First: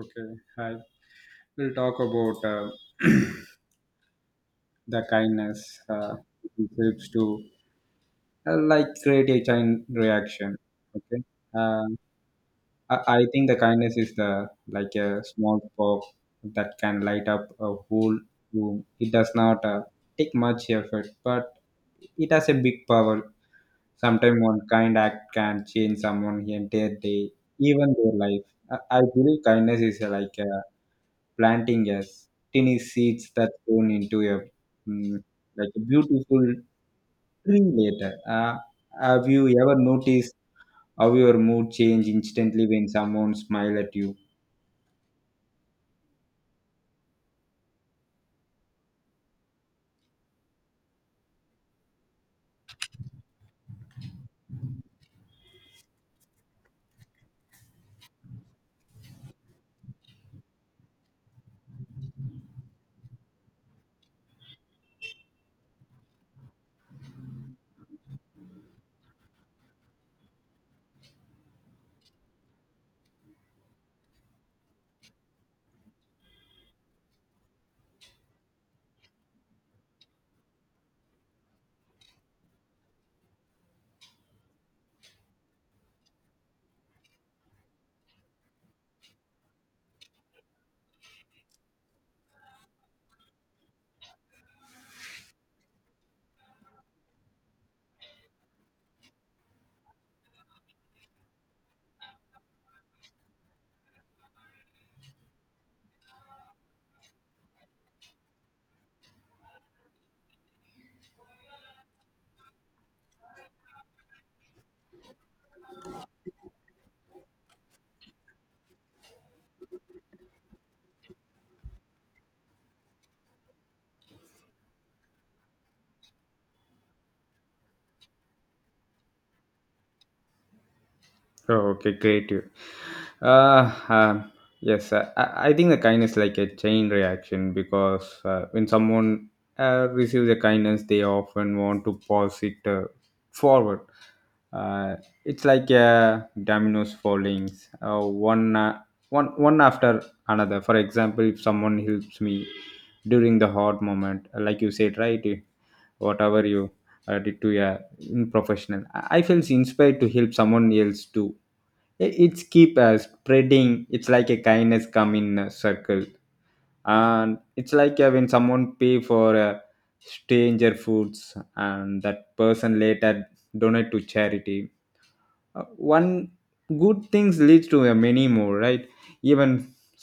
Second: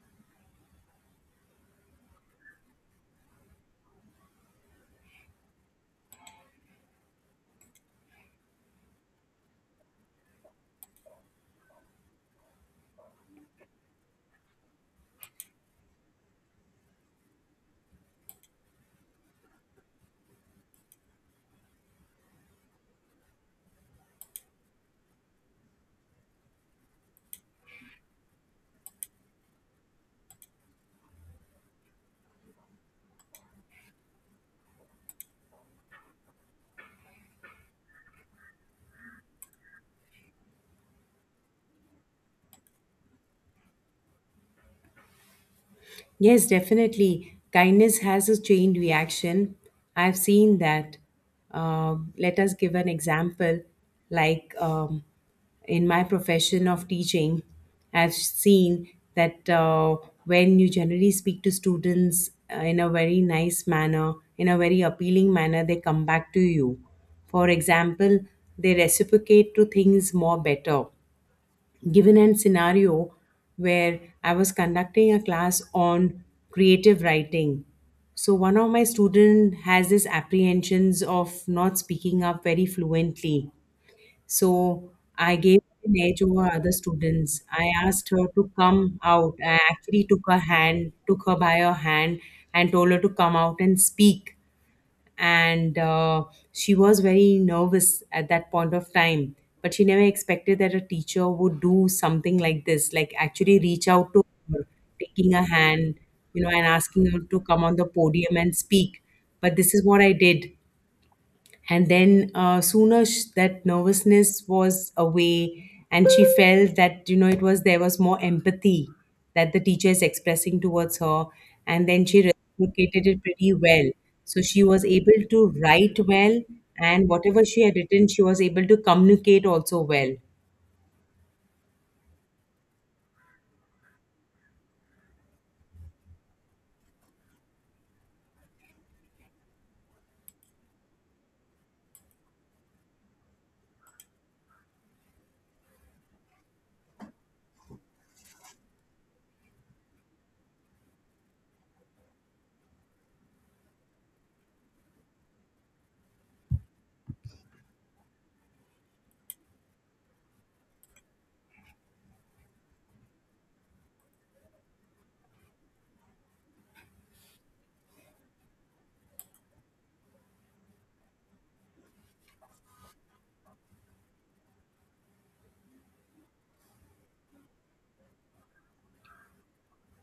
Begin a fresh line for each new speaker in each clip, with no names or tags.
Okay, hi. We'll talk about the kindness uh, it helps to like create a chain reaction. Okay, uh, I think the kindness is the like a small spark that can light up a whole room. It does not take much effort, but it has a big power. Sometimes one kind act can change someone's entire day, even their life. I believe kindness is like a planting, yes, tiny seeds that grown into a mm, like a beautiful tree later. Have you ever noticed how your mood change instantly when someone smile at you?
Yes, definitely. Kindness has a chain reaction. I've seen that. Let us give an example. Like in my profession of teaching, I've seen that when you generally speak to students in a very nice manner, in a very appealing manner, they come back to you. For example, they reciprocate to things more better, given a scenario where I was conducting a class on creative writing. So one of my student has this apprehensions of not speaking up very fluently. So I gave an edge over other students. I asked her to come out. I actually took her hand, took her by her hand, and told her to come out and speak. And she was very nervous at that point of time, but she never expected that a teacher would do something like this, like actually reach out to her, taking her hand, and asking her to come on the podium and speak. But this is what I did. And then sooner that nervousness was away, and she felt that you know it was there was more empathy that the teacher is expressing towards her, and then she reciprocated it pretty well. So she was able to write well, and whatever she had written, she was able to communicate also well.
Oh, okay, great. Uh, um, yes, I think the kindness like a chain reaction because when someone receives a kindness, they often want to pass it forward. Uh, it's like a dominoes falling, uh, one, uh, one after another. For example, if someone helps me during the hard moment, like you said, right? Whatever you did to a professional, I feels inspired to help someone else too. It's keep spreading, it's like a kindness come in a circle, and it's like when someone pay for stranger foods and that person later donate to charity. uh, One good things leads to a many more, right? Even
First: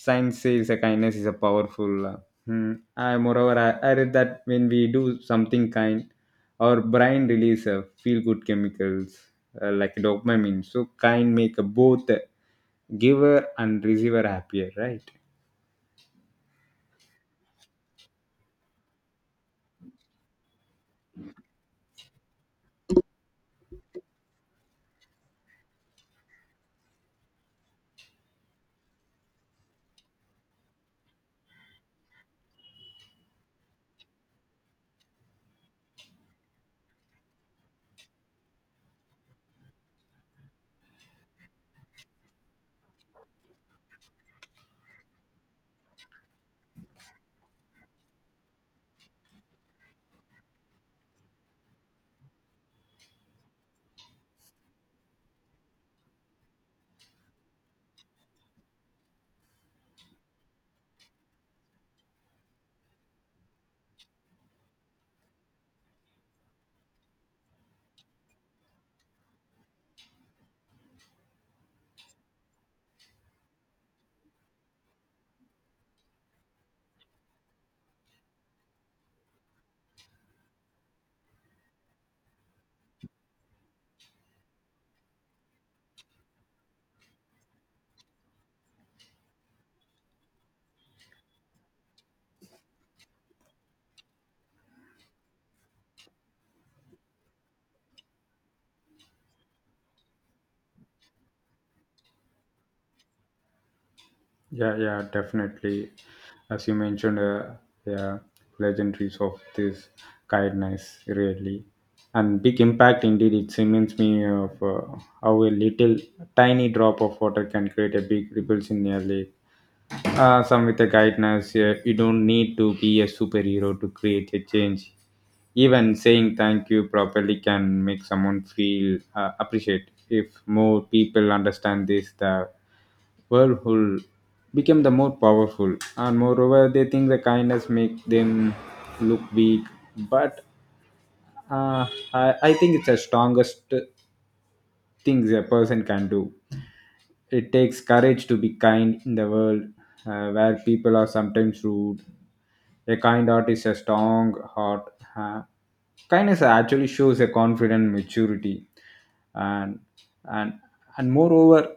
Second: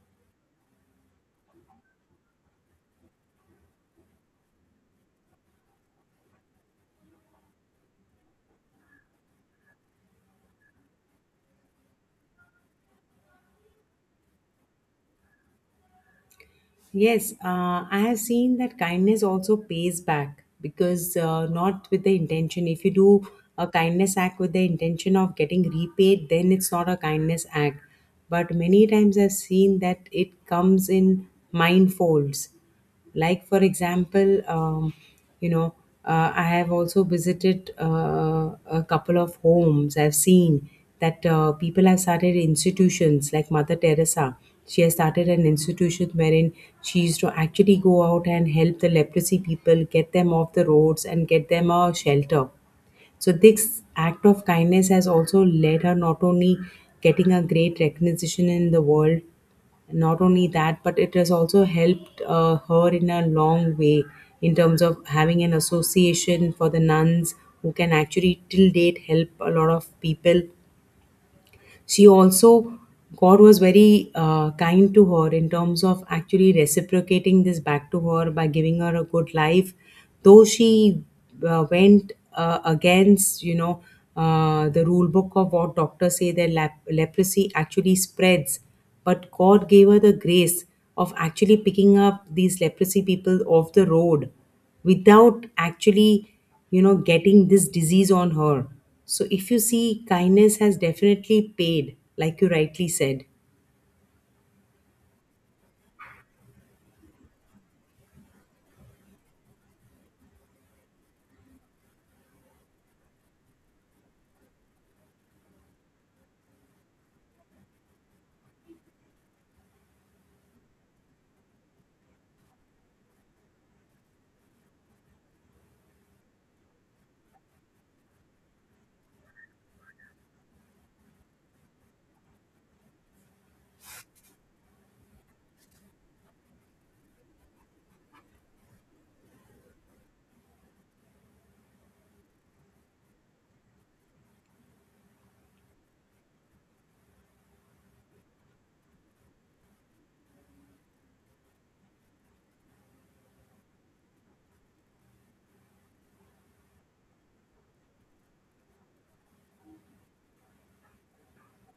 science says a kindness is a powerful hmm. I moreover I read that when we do something kind, our brain release feel good chemicals like dopamine, so kind make a both giver and receiver happier, right?
Yes, I have seen that kindness also pays back because not with the intention. If you do a kindness act with the intention of getting repaid, then it's not a kindness act. But many times I've seen that it comes in mind folds. Like, for example, you know I have also visited a couple of homes. I've seen that people have started institutions like Mother Teresa. She has started an institution wherein she used to actually go out and help the leprosy people, get them off the roads and get them a shelter. So this act of kindness has also led her not only getting a great recognition in the world, not only that, but it has also helped her in a long way in terms of having an association for the nuns who can actually till date help a lot of people. She also, God was very kind to her in terms of actually reciprocating this back to her by giving her a good life, though she went against, the rule book of what doctors say, that leprosy actually spreads. But God gave her the grace of actually picking up these leprosy people off the road without actually, getting this disease on her. So if you see, kindness has definitely paid, like you rightly said.
Yeah, yeah, definitely. As you mentioned, yeah, legendaries of this kindness really, and big impact indeed. It reminds me of how a little tiny drop of water can create a big ripples in a lake. Some with the kindness, yeah, you don't need to be a superhero to create a change. Even saying thank you properly can make someone feel appreciated. If more people understand this, the whirlpool become the more powerful, and moreover they think the kindness make them look weak, but uh, I think it's the strongest things a person can do. It takes courage to be kind in the world where people are sometimes rude. A kind heart is a strong heart. Kindness actually shows a confident maturity, and and and moreover,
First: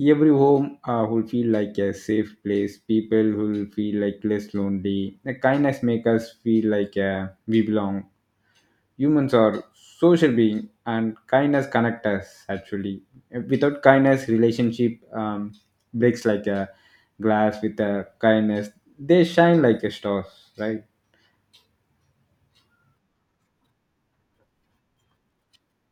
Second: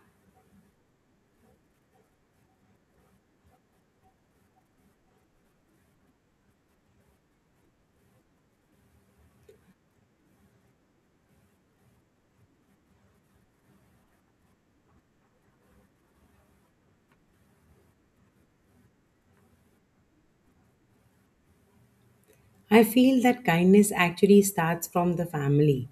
every home will feel like a safe place. People will feel like less lonely. The kindness make us feel like we belong. Humans are social being, and kindness connect us actually. Without kindness, relationship breaks like a glass. With a kindness, they shine like a stars, right?
I feel that kindness actually starts from the family,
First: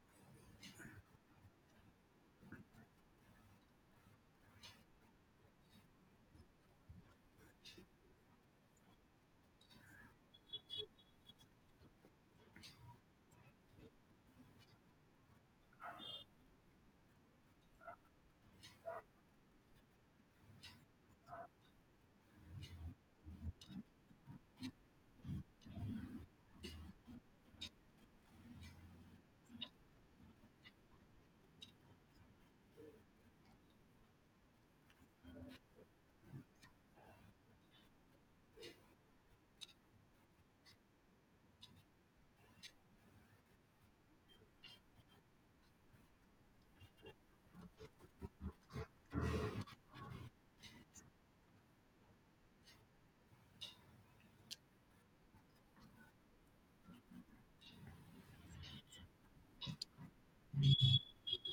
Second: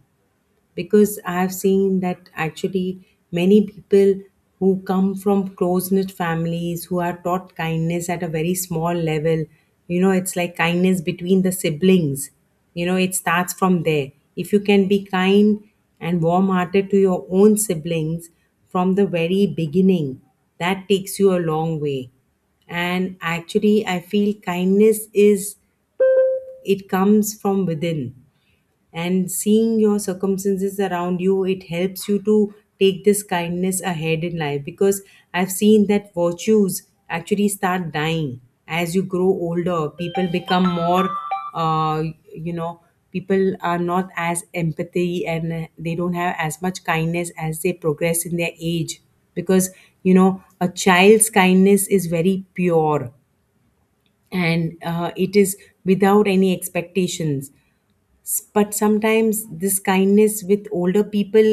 because I've seen that actually many people who come from close knit families, who are taught kindness at a very small level, you know, it's like kindness between the siblings, you know, it starts from there. If you can be kind and warm hearted to your own siblings from the very beginning, that takes you a long way. And actually, I feel kindness is, it comes from within, and seeing your circumstances around you, it helps you to take this kindness ahead in life, because I've seen that virtues actually start dying. As you grow older, people become more, uh, you know, people are not as empathy, and they don't have as much kindness as they progress in their age, because you know, a child's kindness is very pure, and it is without any expectations. But sometimes this kindness with older people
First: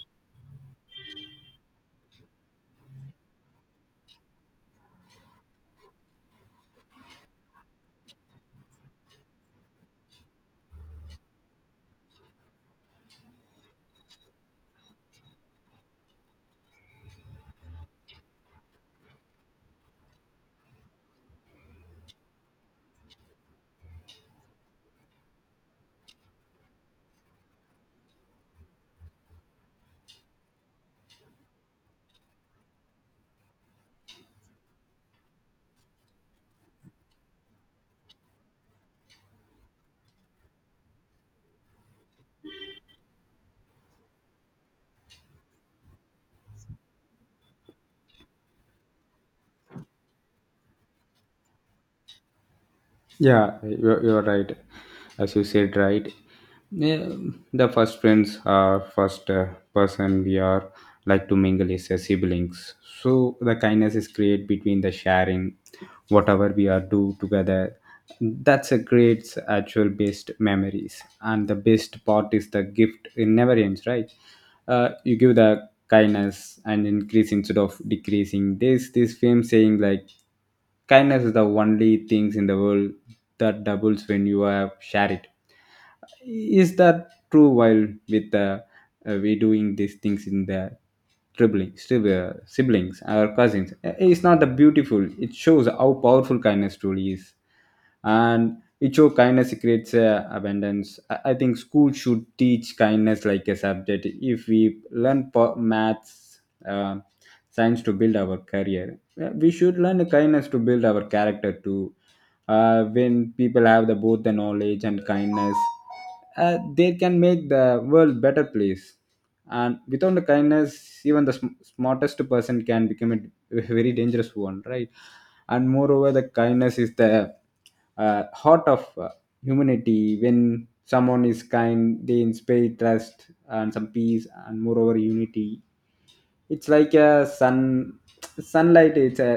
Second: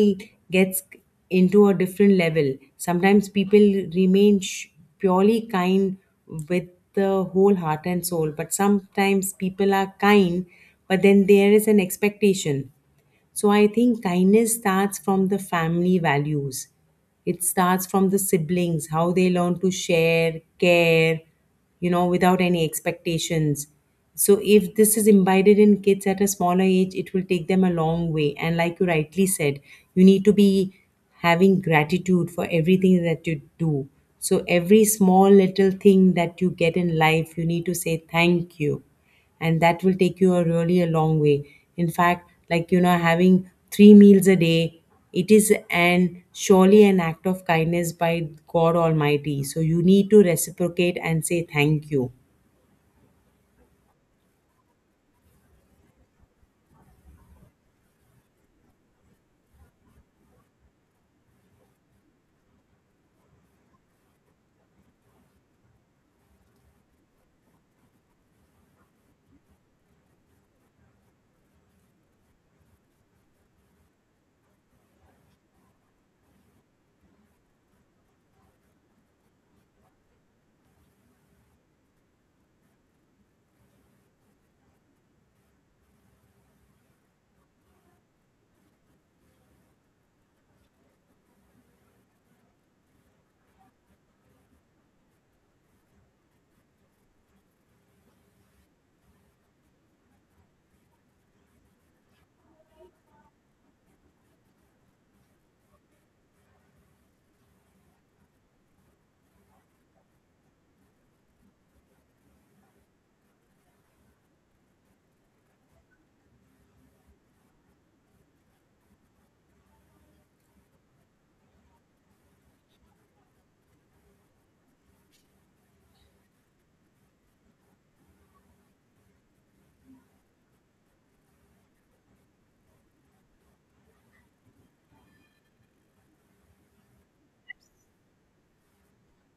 gets into a different level. Sometimes people remain purely kind with the whole heart and soul, but sometimes people are kind, but then there is an expectation. So I think kindness starts from the family values. It starts from the siblings, how they learn to share, care, you know, without any expectations. So, if this is imbibed in kids at a smaller age, it will take them a long way. And, like you rightly said, you need to be having gratitude for everything that you do. So, every small little thing that you get in life, you need to say thank you, and that will take you a really a long way. In fact, like, you know, having three meals a day, it is an surely an act of kindness by God almighty, so you need to reciprocate and say thank you.
Yeah, you're right. As you said, right. Yeah, the first friends are first person we are like to mingle is siblings. So the kindness is created between the sharing, whatever we are do together. That's a great actual best memories, and the best part is the gift. It never ends, right? You give the kindness and increase instead of decreasing. There's this famous saying like kindness is the only things in the world that doubles when you have share it. Is that true? While with the we doing these things in the siblings or cousins, it's not the beautiful. It shows how powerful kindness truly is, and it show kindness creates abundance. I think school should teach kindness like a subject. If we learn maths, uh, science to build our career, we should learn kindness to build our character too. When people have the both the knowledge and kindness, they can make the world better place, and without the kindness even the smartest person can become a very dangerous one, right? And moreover the kindness is the heart of humanity. When someone is kind, they inspire trust and some peace and moreover unity. It's like a sun sunlight, it's a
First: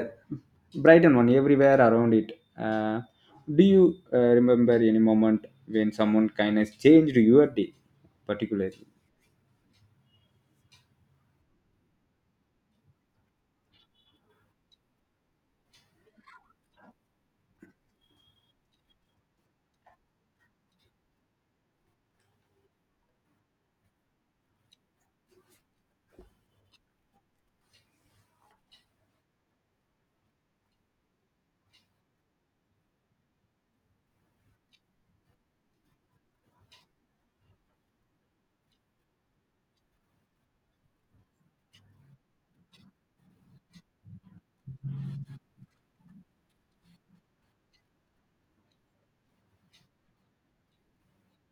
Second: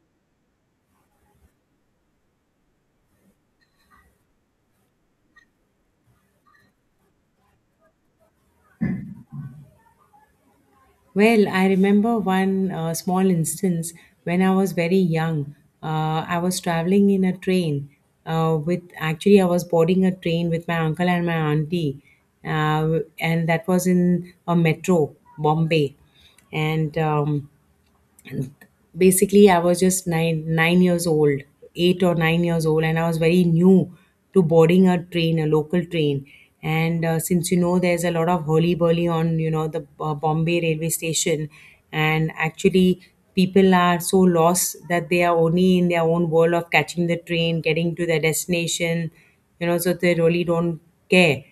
brighten one everywhere around it. Do you remember any moment when someone kindness changed your day particularly?
Well, I remember one small instance. When I was very young, I was traveling in a train, with, actually I was boarding a train with my uncle and my auntie, and that was in a metro Bombay. And basically I was just 9 years old, 8 or 9 years old, and I was very new to boarding a train, a local train. And since, you know, there's a lot of hurly burly on, you know, the Bombay railway station. And actually, people are so lost that they are only in their own world of catching the train, getting to their destination, you know, so they really don't care.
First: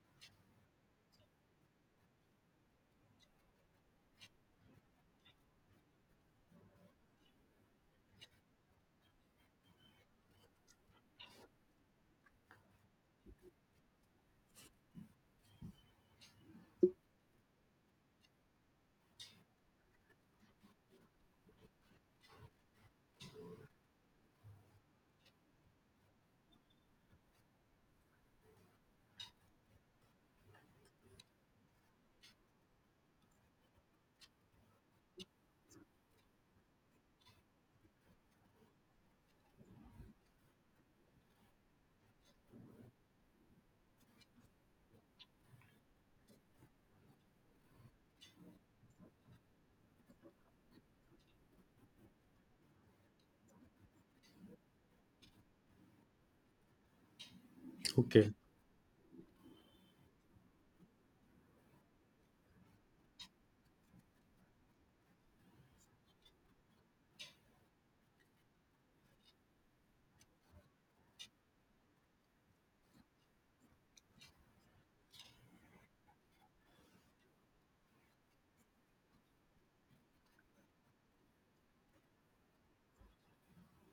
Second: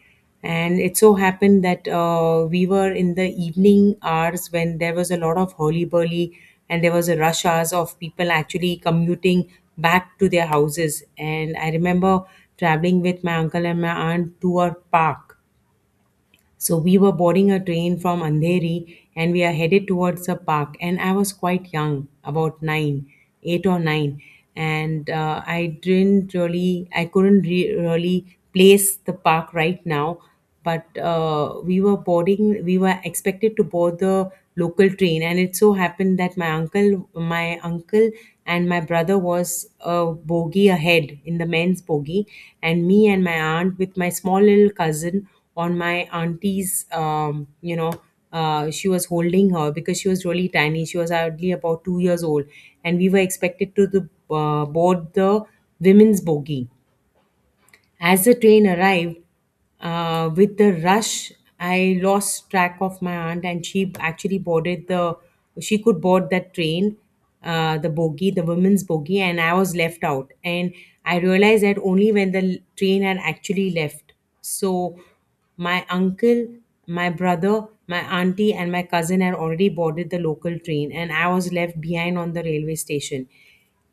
And it so happened that we were in the evening hours when there was a lot of hurly burly, and there was a rush hours of people actually commuting back to their houses. And I remember traveling with my uncle and my aunt to a park. So we were boarding a train from Andheri, and we are headed towards a park. And I was quite young, about nine, eight or nine. And I didn't really, I couldn't really place the park right now. But we were boarding, we were expected to board the local train. And it so happened that my uncle and my brother was a bogey ahead in the men's bogey, and me and my aunt with my small little cousin on my auntie's, she was holding her because she was really tiny. She was hardly about 2 years old, and we were expected to board the women's bogey. As the train arrived, with the rush, I lost track of my aunt, and she actually boarded the. She could board that train, the bogie, the women's bogie, and I was left out. And I realized that only when the train had actually left. So, my uncle, my brother, my auntie, and my cousin had already boarded the local train, and I was left behind on the railway station,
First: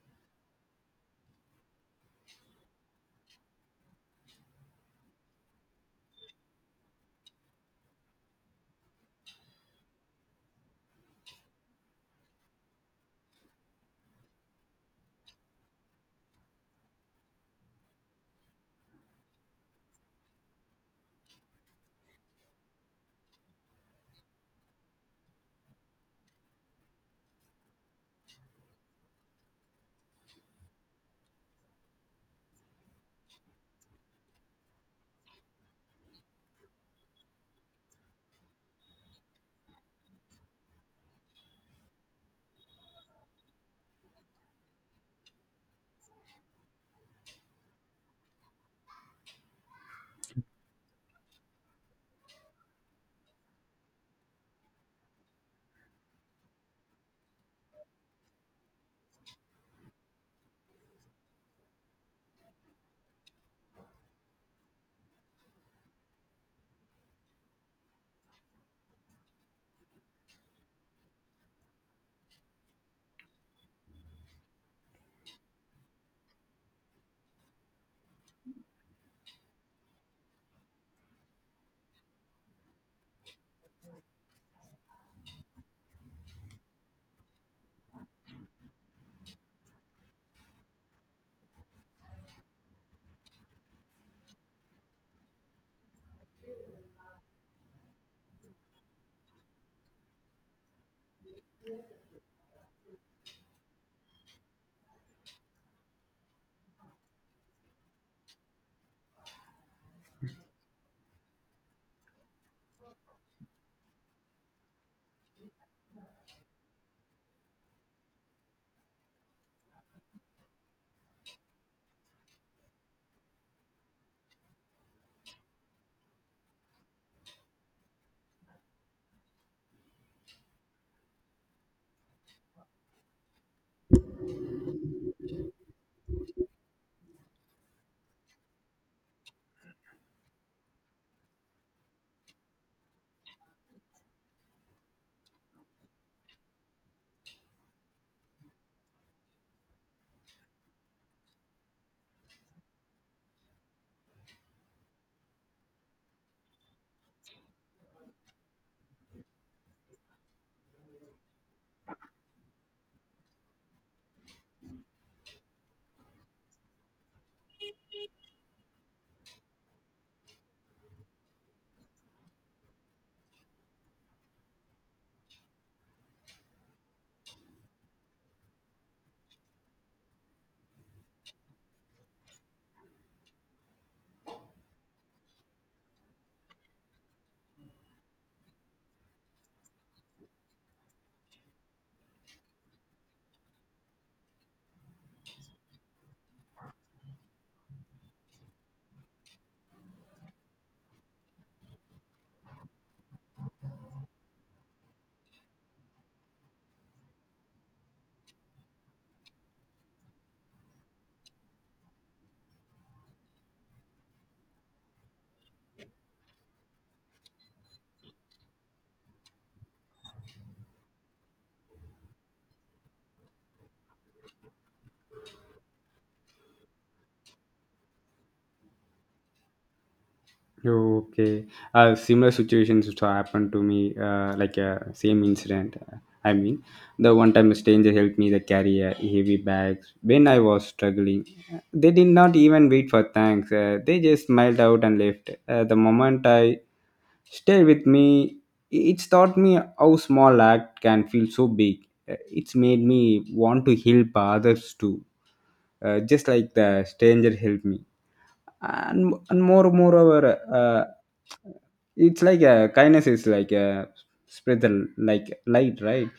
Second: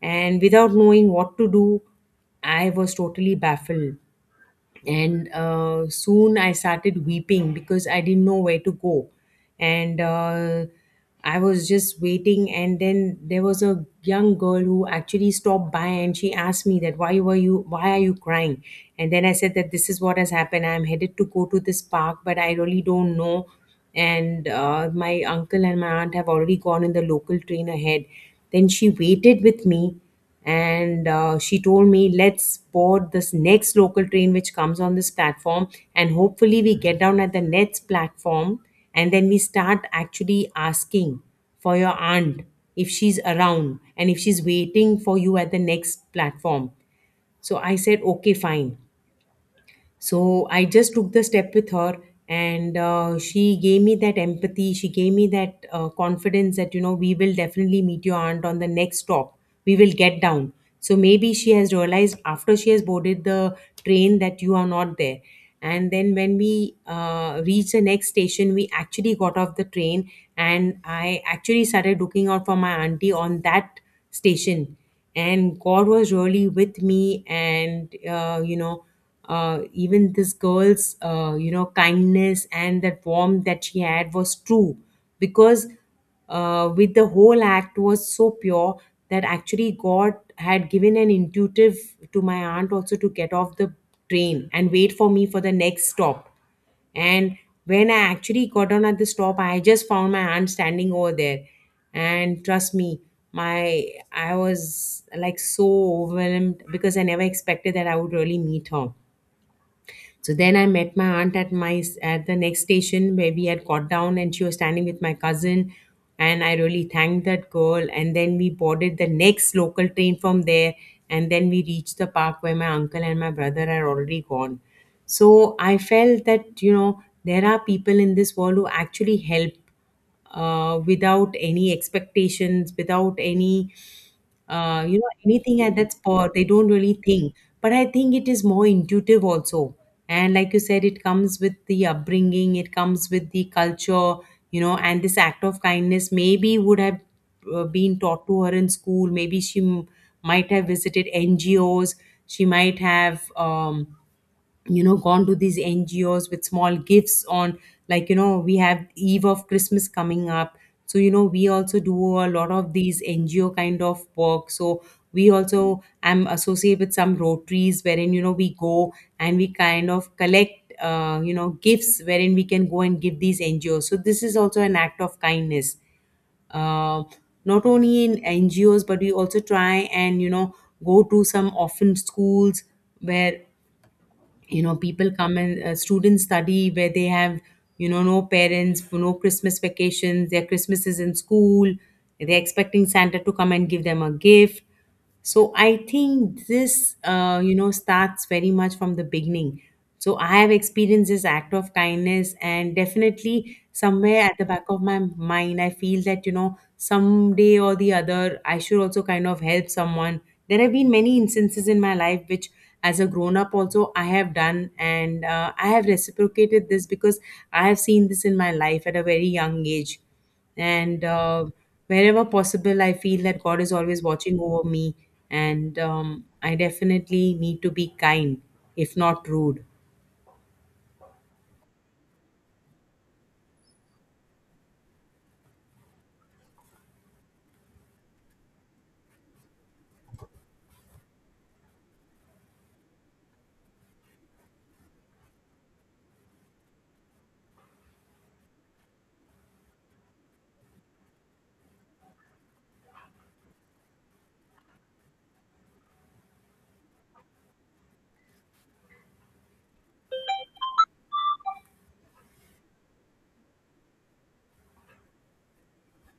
and without knowing what to do, I was totally baffled. And soon I started weeping because I didn't know where to go. And I was just waiting. And then there was a young girl who actually stopped by, and she asked me that, why are you crying? And then I said that this is what has happened. I'm headed to go to this park, but I really don't know. And my uncle and my aunt have already gone in the local train ahead. Then she waited with me, and she told me, let's board this next local train which comes on this platform, and hopefully we get down at the next platform, and then we start actually asking for your aunt if she's around and if she's waiting for you at the next platform. So I said, okay, fine. So I just took the step with her, and she gave me that empathy. She gave me that confidence that, you know, we will definitely meet your aunt on the next stop. We will get down. So maybe she has realized, after she has boarded the train, that you are not there. And then when we reached the next station, we actually got off the train, and I actually started looking out for my auntie on that station. And God was really with me, and even this girl's kindness and that warmth that she had was true, because with the whole act was so pure that actually God had given an intuitive to my aunt also to get off the train and wait for me for the next stop. And when I actually got down at the stop, I just found my aunt standing over there. And trust me, my I was, like, so overwhelmed because I never expected that I would really meet her. So then I met my aunt at my at the next station where we had got down, and she was standing with my cousin, and I really thanked that girl. And then we boarded the next local train from there, and then we reached the park where my uncle and my brother had already gone. So I felt that there are people in this world who actually help, without any expectations, without any anything at that spot. They don't really think, but I think it is more intuitive also. And like you said, it comes with the upbringing, it comes with the culture, and this act of kindness maybe would have been taught to her in school. Maybe she might have visited NGOs. She might have gone to these NGOs with small gifts on. Like we have eve of Christmas coming up. So we also do a lot of these NGO kind of work. So we also am associated with some Rotaries, wherein we go and we kind of collect gifts wherein we can go and give these NGOs. So this is also an act of kindness. uh, Not only in NGOs, but we also try and go to some orphan schools, where people come and, students study, where they have no parents, no Christmas vacations. Their Christmas is in school. They're expecting Santa to come and give them a gift. So I think this starts very much from the beginning. So I have experienced this act of kindness, and definitely somewhere at the back of my mind, I feel that someday or the other, I should also kind of help someone. There have been many instances in my life which, as a grown up, also I have done, and, I have reciprocated this because I have seen this in my life at a very young age. And, wherever possible, I feel that God is always watching over me. And, I definitely need to be kind, if not rude.
Okay, similar situations which happened to me, like same incident. I mean, the one time a stranger helped me to carry heavy bags when I was struggling. They did not even wait for thanks. They just smiled out and left. The moment I stayed with me, it's taught me how small act can feel so big. It's made me want to help others too, just like the stranger helped me, and more moreover uh, it's like a kindness is like a spread the like light, right?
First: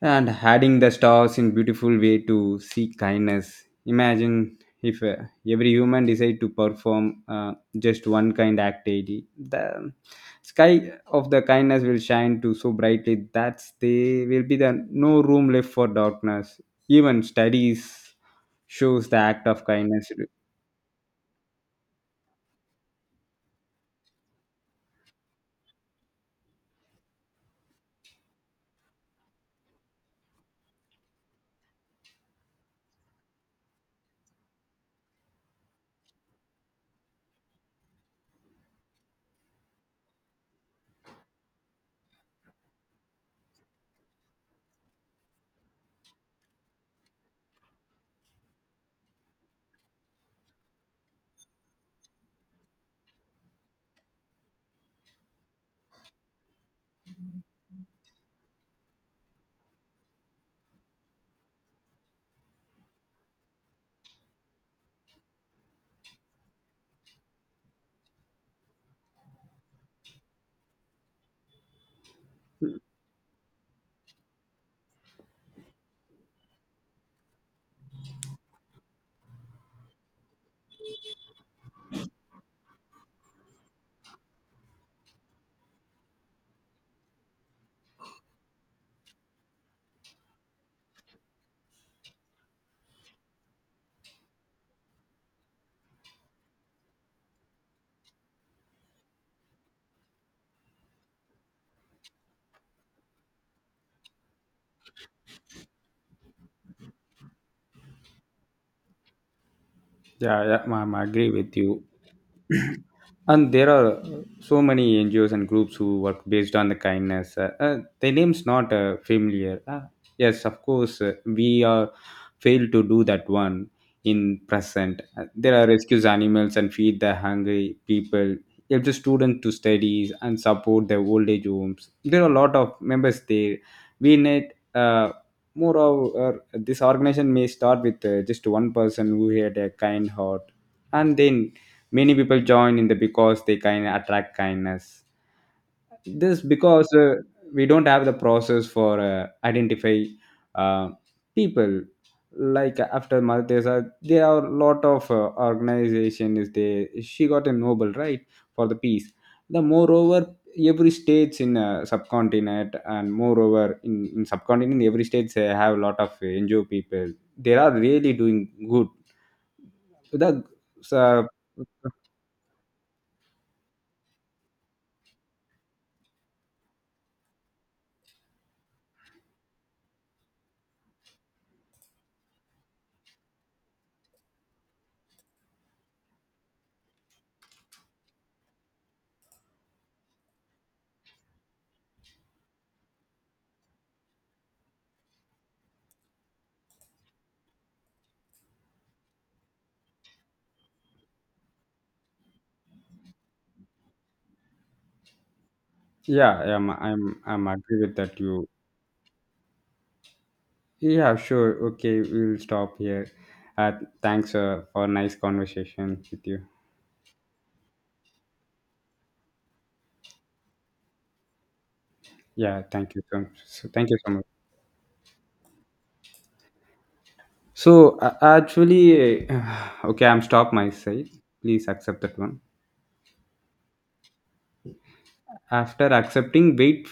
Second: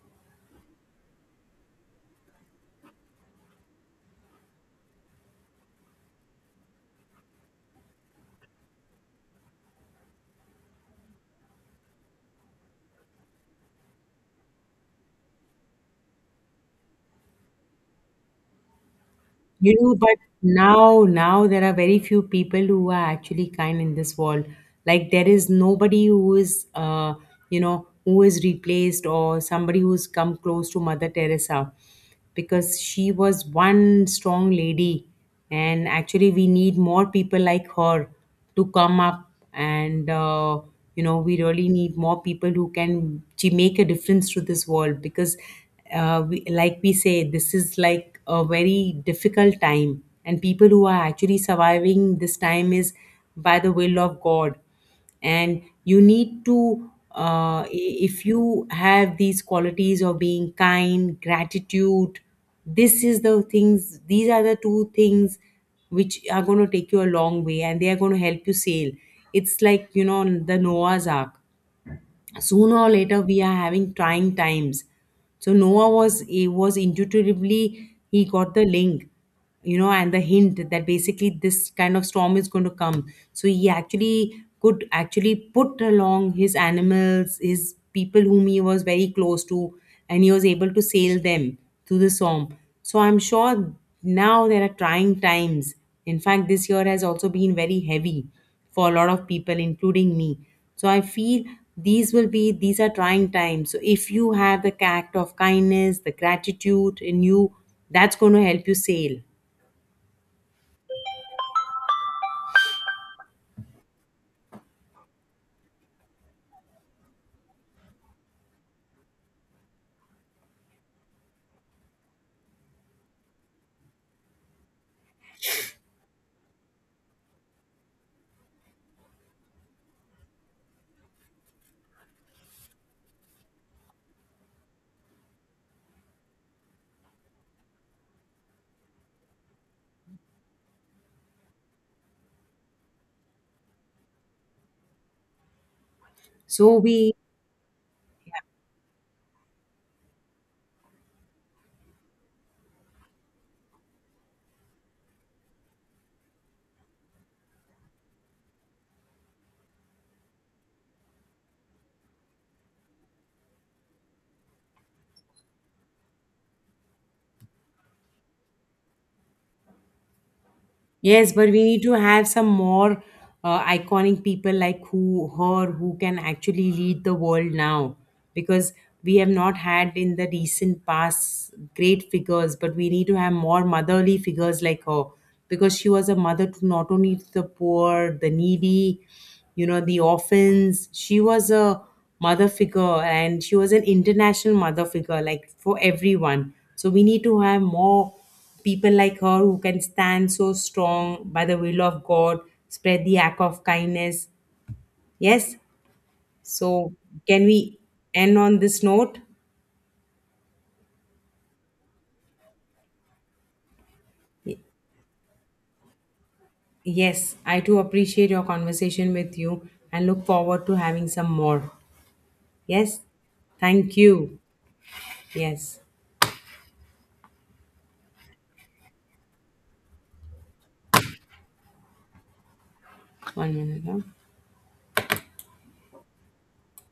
And adding the stars in beautiful way to see kindness, imagine if every human decide to perform just one kind activity, the sky of the kindness will shine to so brightly that there will be the no room left for darkness. Even studies shows the act of
You know,
kindness.
but Now there are very few people who are actually kind in this world. Like there is nobody who is, who is replaced or somebody who's come close to Mother Teresa, because she was one strong lady, and actually we need more people like her to come up. And we really need more people who can to make a difference to this world, because, we, like we say, this is like a very difficult time, and people who are actually surviving this time is by the will of God. And you need to, if you have these qualities of being kind, gratitude, this is the things these are the two things which are going to take you a long way, and they are going to help you sail. It's like, the Noah's ark. Sooner or later we are having trying times. So Noah was, he was intuitively, he got the link, and the hint that basically this kind of storm is going to come. So he actually could actually put along his animals, his people whom he was very close to, and he was able to sail them through the storm. So I'm sure now there are trying times. In fact, this year has also been very heavy for a lot of people, including me. So I feel these will be these are trying times. So if you have the act of kindness, the gratitude in you, that's going to help you sail.
Yeah, yeah, ma'am, I agree with you, and there are so many NGOs and groups who work based on the kindness. The name's not familiar. Yes, of course, we are failed to do that one in present. There are rescues animals and feed the hungry people, help the students to studies and support their old age homes. There are a lot of members there. We need uh, more of uh, this organization. May start with just one person who had a kind heart, and then many people join in the, because they kind of attract kindness. This
So
because
we.
we don't have the process for identify uh, people. Like after Mother Teresa, there are a lot of organization is there. She got a Nobel, right? For the peace. The moreover, every states in subcontinent and moreover in subcontinent, every states they have a lot of NGO people. They are really doing good. The
Yes, but we need
uh,
to have some more, iconic people like, who her, who can actually lead the world now, because we have not had in the recent past great figures, but we need to have more motherly figures like her, because she was a mother to not only to the poor, the needy, the orphans. She was a mother figure and she was an international mother figure like for everyone. So we need to have more people like her who can stand so strong by the will of God, spread the act of kindness. Yes.
Yeah, yeah, I'm
So,
I'm
can
I'm
we
agree with that
end
you.
on this note?
Yeah, sure. Okay, we'll stop here. Uh, thanks
Y-
for nice conversation with you.
Yes, I too appreciate your conversation with you and look forward to having some more.
Yeah, thank
Yes.
you so much. So, thank
Thank
you so much.
you. Yes.
So actually, okay, I'm stop my side. Please accept that one.
One minute. Huh?
After accepting, wait.